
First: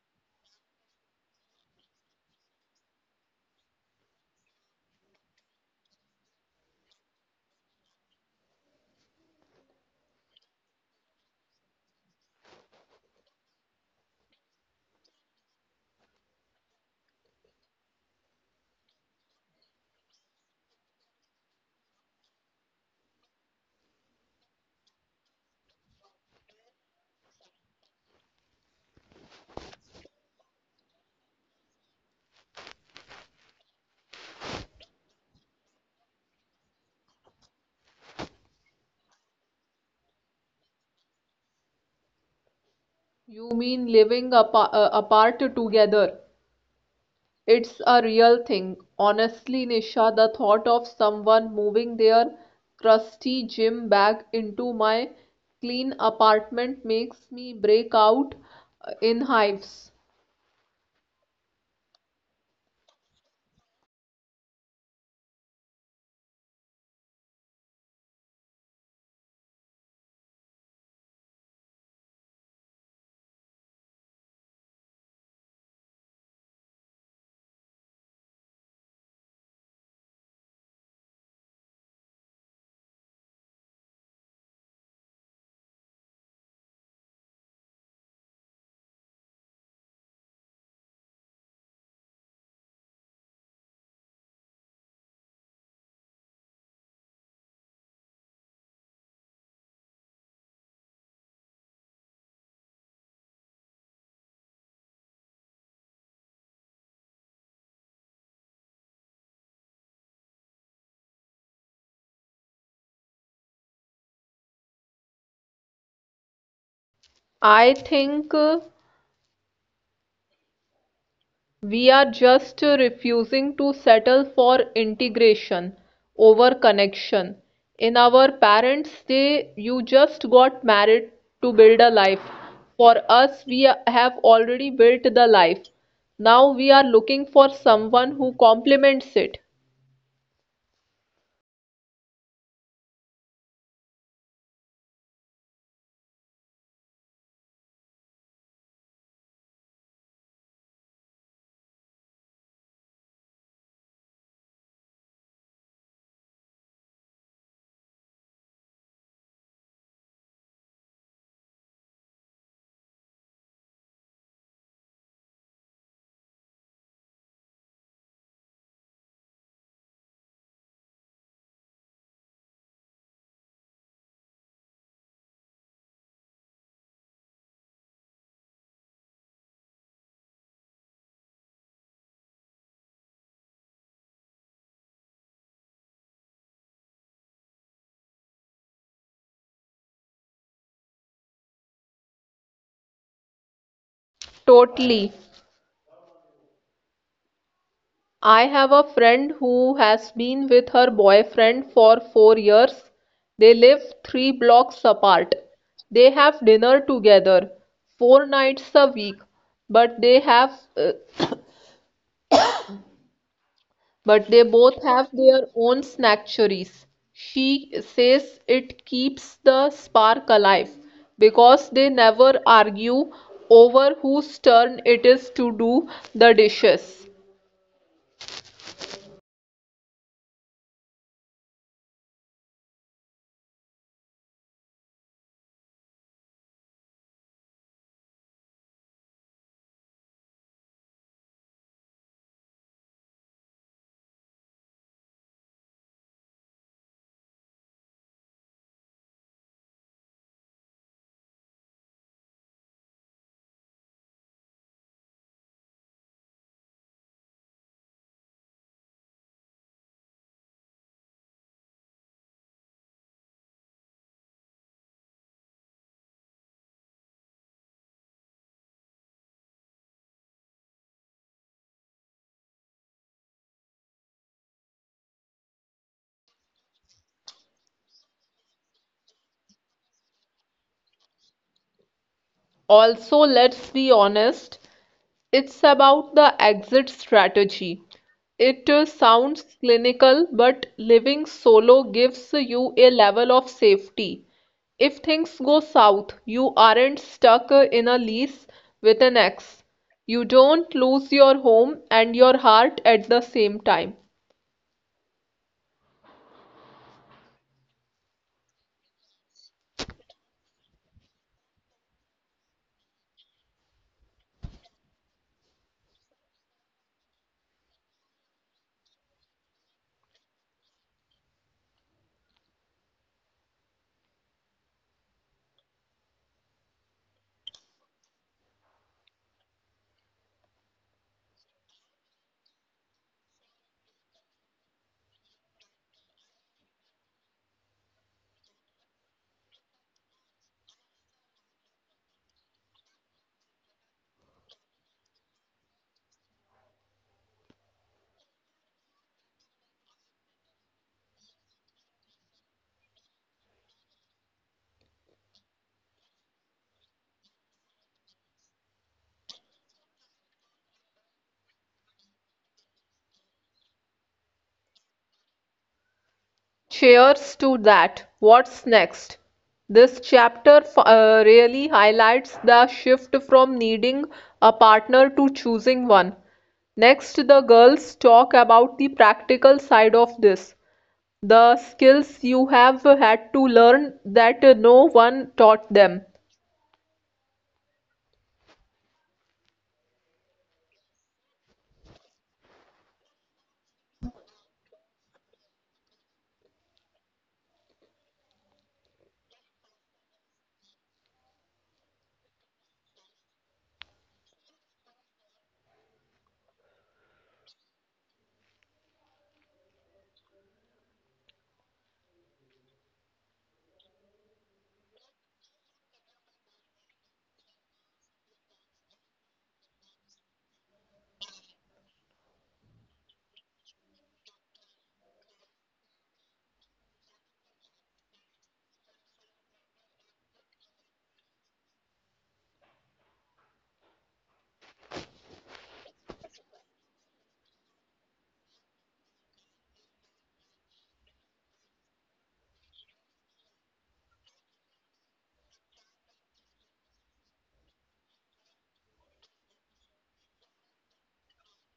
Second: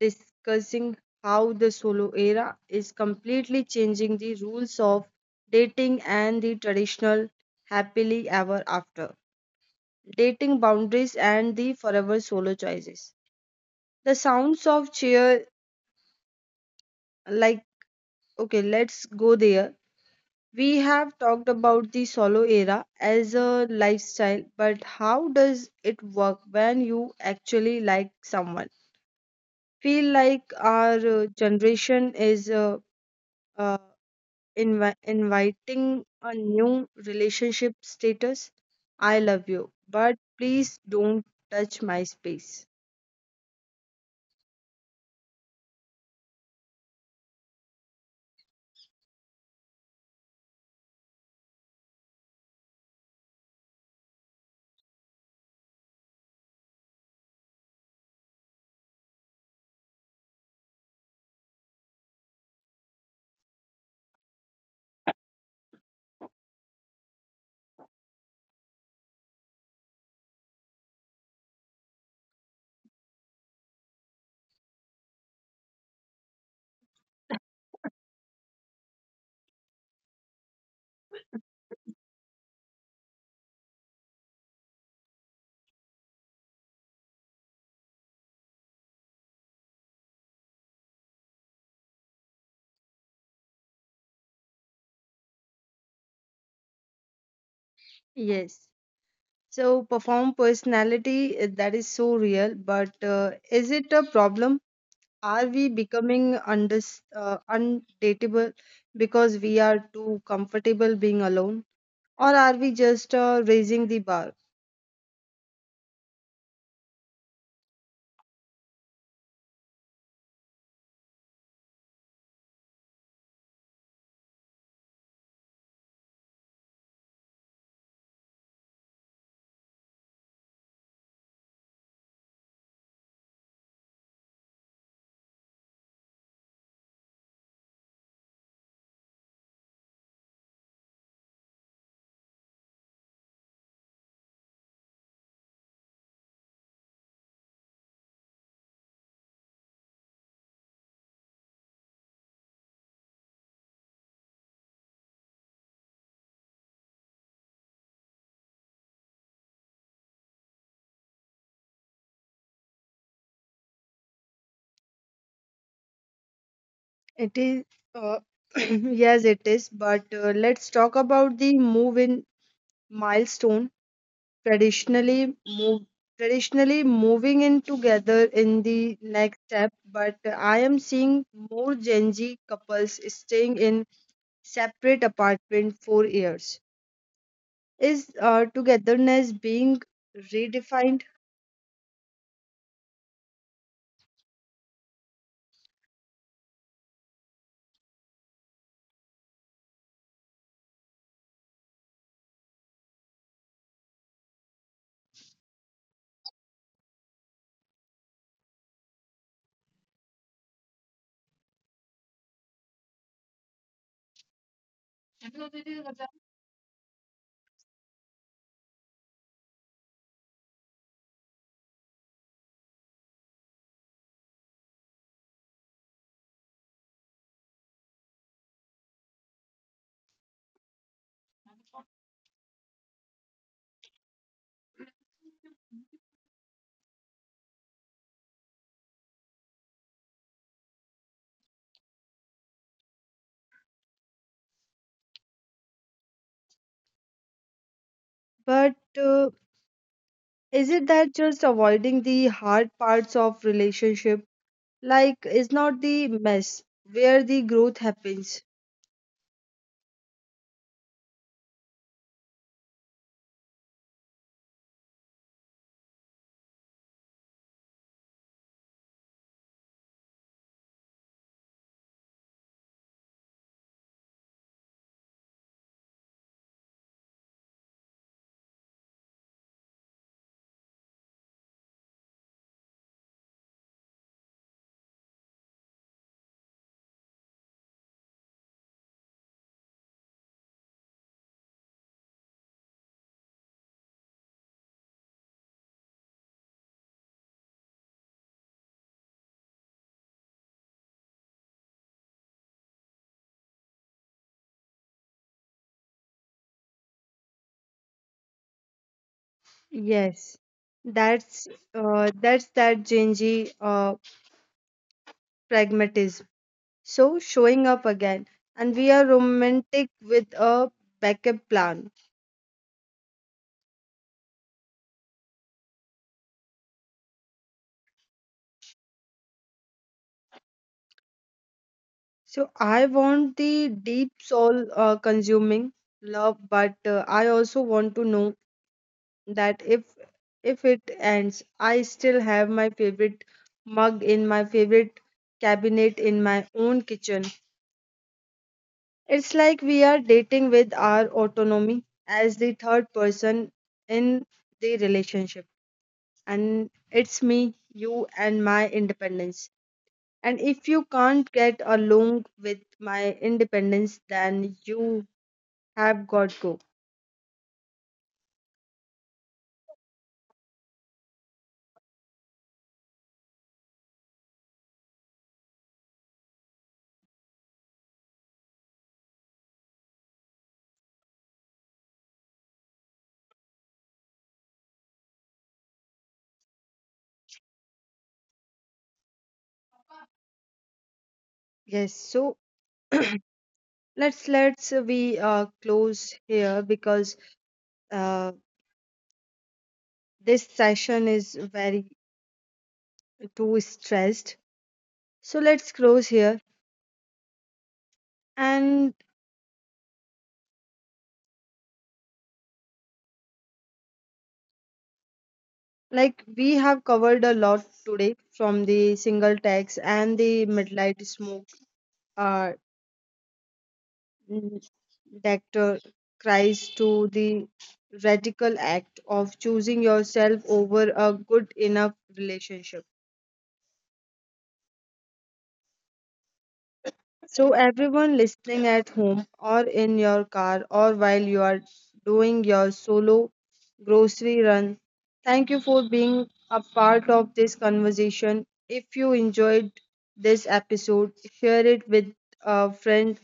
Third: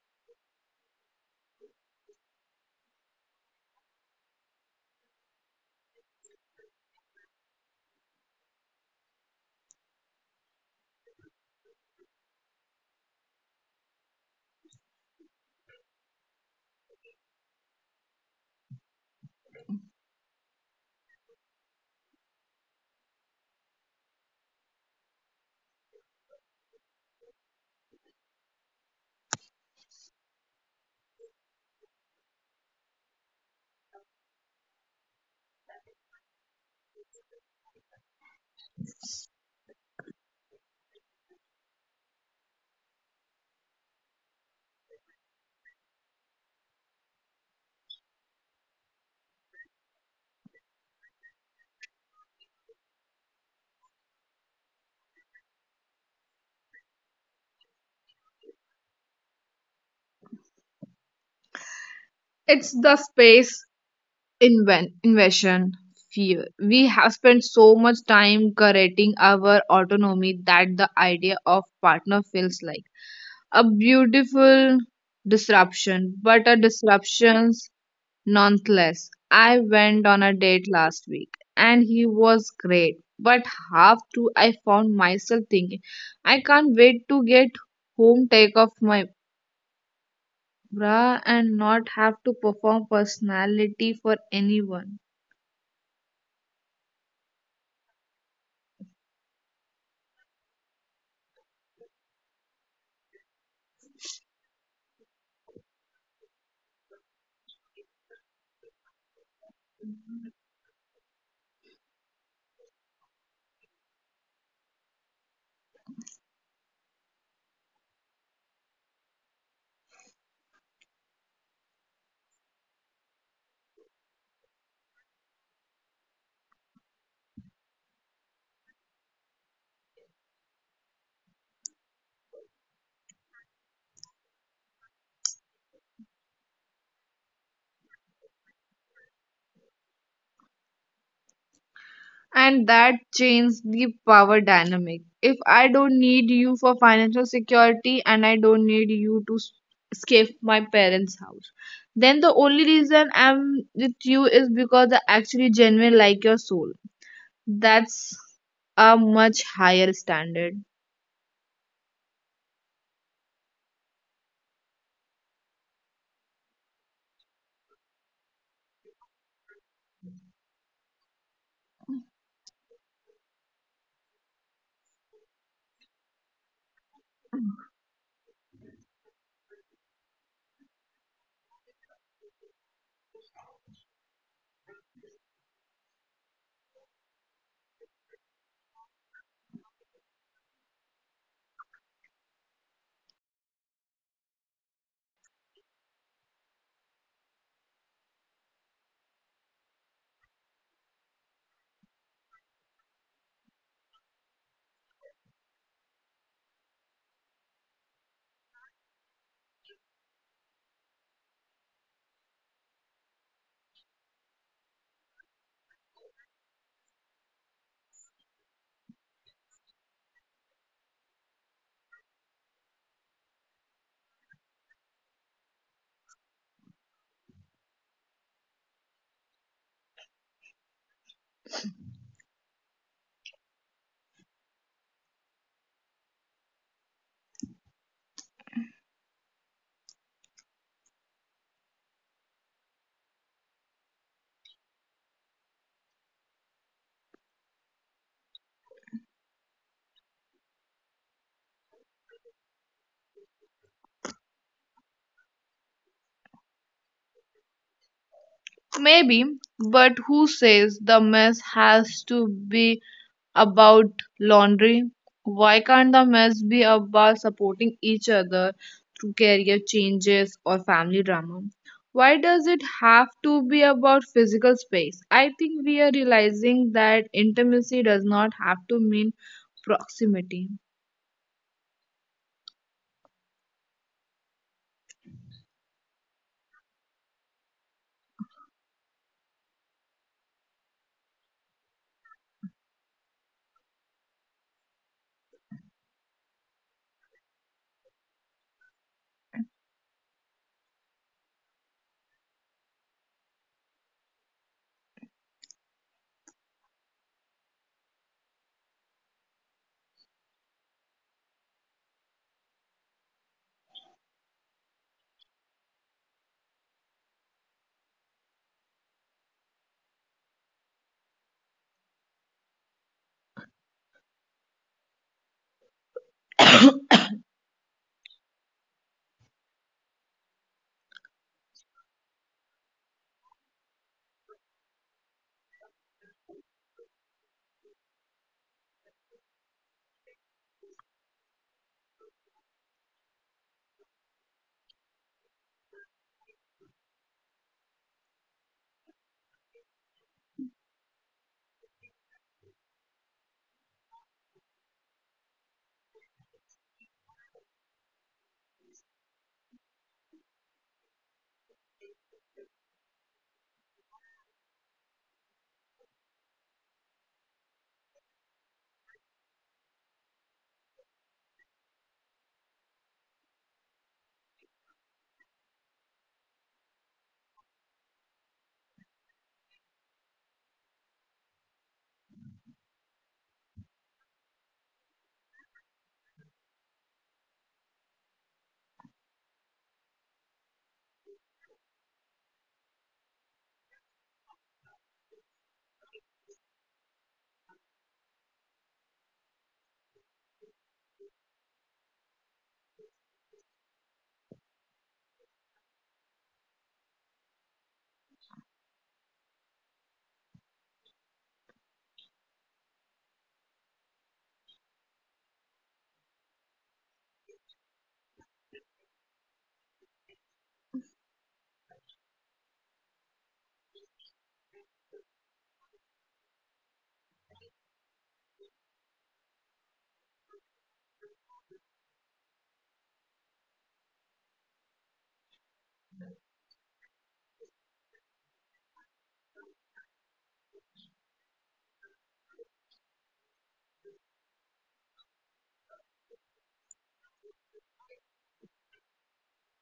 Speaker 1: discussing how the solo era is completely changing the rules of dating and the traditional happily ever after. Dating boundaries and the forever solo choices, the sounds of cheer. Like okay, let's go there. We have talked about the solo era as a lifestyle, but how does it work when you actually like someone? Feel like our generation is uh, inviting a new relationship status. I love you but please don't touch my space.
Speaker 2: You mean living apart together? It's a real thing. Honestly, Nisha, the thought of someone moving their crusty gym bag into my clean apartment makes me break out in hives.
Speaker 3: It's the invasion fear. We have spent so much time curating our autonomy that the idea of partner feels like a beautiful disruption, but a disruptions nonetheless. I went on a date last week and he was great, but half through I found myself thinking, I can't wait to get home, take off my bra and not have to perform personality for anyone.
Speaker 1: Yes. So, perform personality, eh, that is so real, but is it a problem? Are we becoming undis undateable because we are too comfortable being alone? Or are we just raising the bar?
Speaker 2: I think we are just refusing to settle for integration over connection. In our parents' day, you just got married to build a life. For us, we have already built the life. Now we are looking for someone who complements it.
Speaker 3: And that changed the power dynamic. If I don't need you for financial security and I don't need you to escape my parents' house, then the only reason I'm with you is because I actually genuinely like your soul. That's a much higher standard.
Speaker 1: It is, uh, yes, it is, but let's talk about the move in milestone. Traditionally move traditionally moving in together in the next step, but I am seeing more Gen Z couples staying in separate apartment for years. Is togetherness being redefined?
Speaker 2: Totally. I have a friend who has been with her boyfriend for 4 years. They live 3 blocks apart. They have dinner together 4 nights a week, but they have uh, but they both have their own snackeries. She says it keeps the spark alive because they never argue over whose turn it is to do the dishes.
Speaker 1: But is it that just avoiding the hard parts of relationship? Like is not the mess where the growth happens?
Speaker 3: Maybe, but who says the mess has to be about laundry. Why can't the mess be about supporting each other through career changes or family drama? Why does it have to be about physical space? I think we are realizing that intimacy does not have to mean proximity.
Speaker 2: Also, let's be honest, it's about the exit strategy. It sounds clinical, but living solo gives you a level of safety. If things go south, you aren't stuck in a lease with an ex. You don't lose your home and your heart at the same time.
Speaker 1: Yes, that's that Gen Z uh, pragmatism. So showing up again. And we are romantic with a backup plan. So I want the deep soul consuming love, but I also want to know that if it ends, I still have my favorite mug in my favorite cabinet in my own kitchen. It's like we are dating with our autonomy as the third person in the relationship. And it's me, you, and my independence. And if you can't get along with my independence, then you have got go.
Speaker 2: Cheers to that, what's next? This chapter really highlights the shift from needing a partner to choosing one. Next, the girls talk about the practical side of this, the skills you have had to learn that no one taught them.
Speaker 1: Yes, so let's we close here because uh, this session is very too stressed. So let's close here. And like we have covered a lot today, from the single tax and the midnight smoke uh, Mm, Dr. cries to the radical act of choosing yourself over a good enough relationship. So, everyone listening at home or in your car or while you are doing your solo grocery run, thank you for being a part of this conversation. If you enjoyed this episode, share it with a friend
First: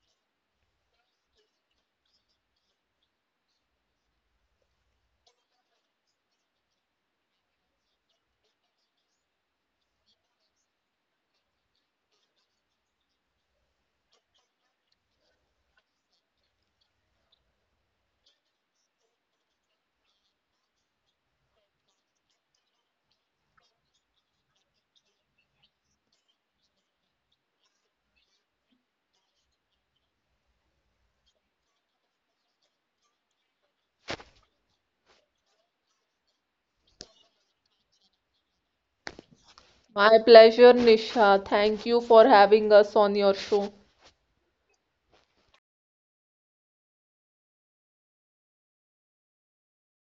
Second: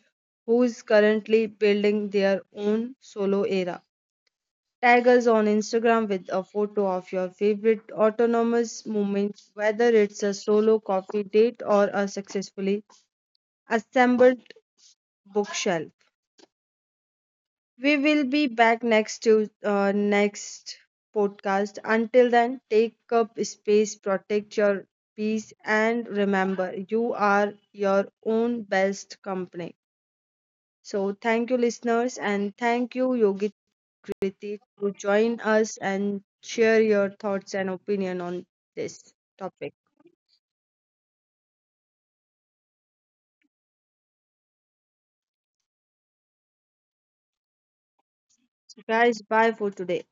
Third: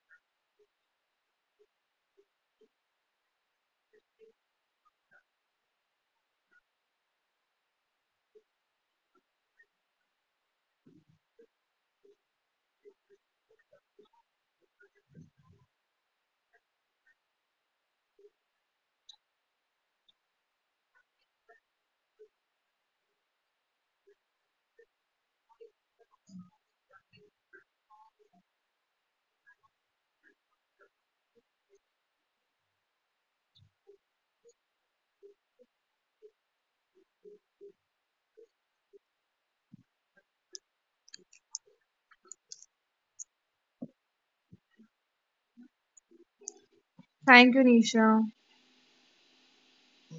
Speaker 1: who's currently building their own solo era. Tag us on Instagram with a photo of your favorite autonomous moment, whether it's a solo coffee date or a successfully assembled bookshelf. We will be back next to next podcast. Until then, take up space, protect your peace, and remember you are your own best company. So, thank you, listeners, and thank you, Yogi, Priti, to join us and share your thoughts and opinion on this topic.
Speaker 2: My pleasure, Nisha. Thank you for having us on your show.
Speaker 3: Thank you, Nisha.
Speaker 1: So guys, bye for today.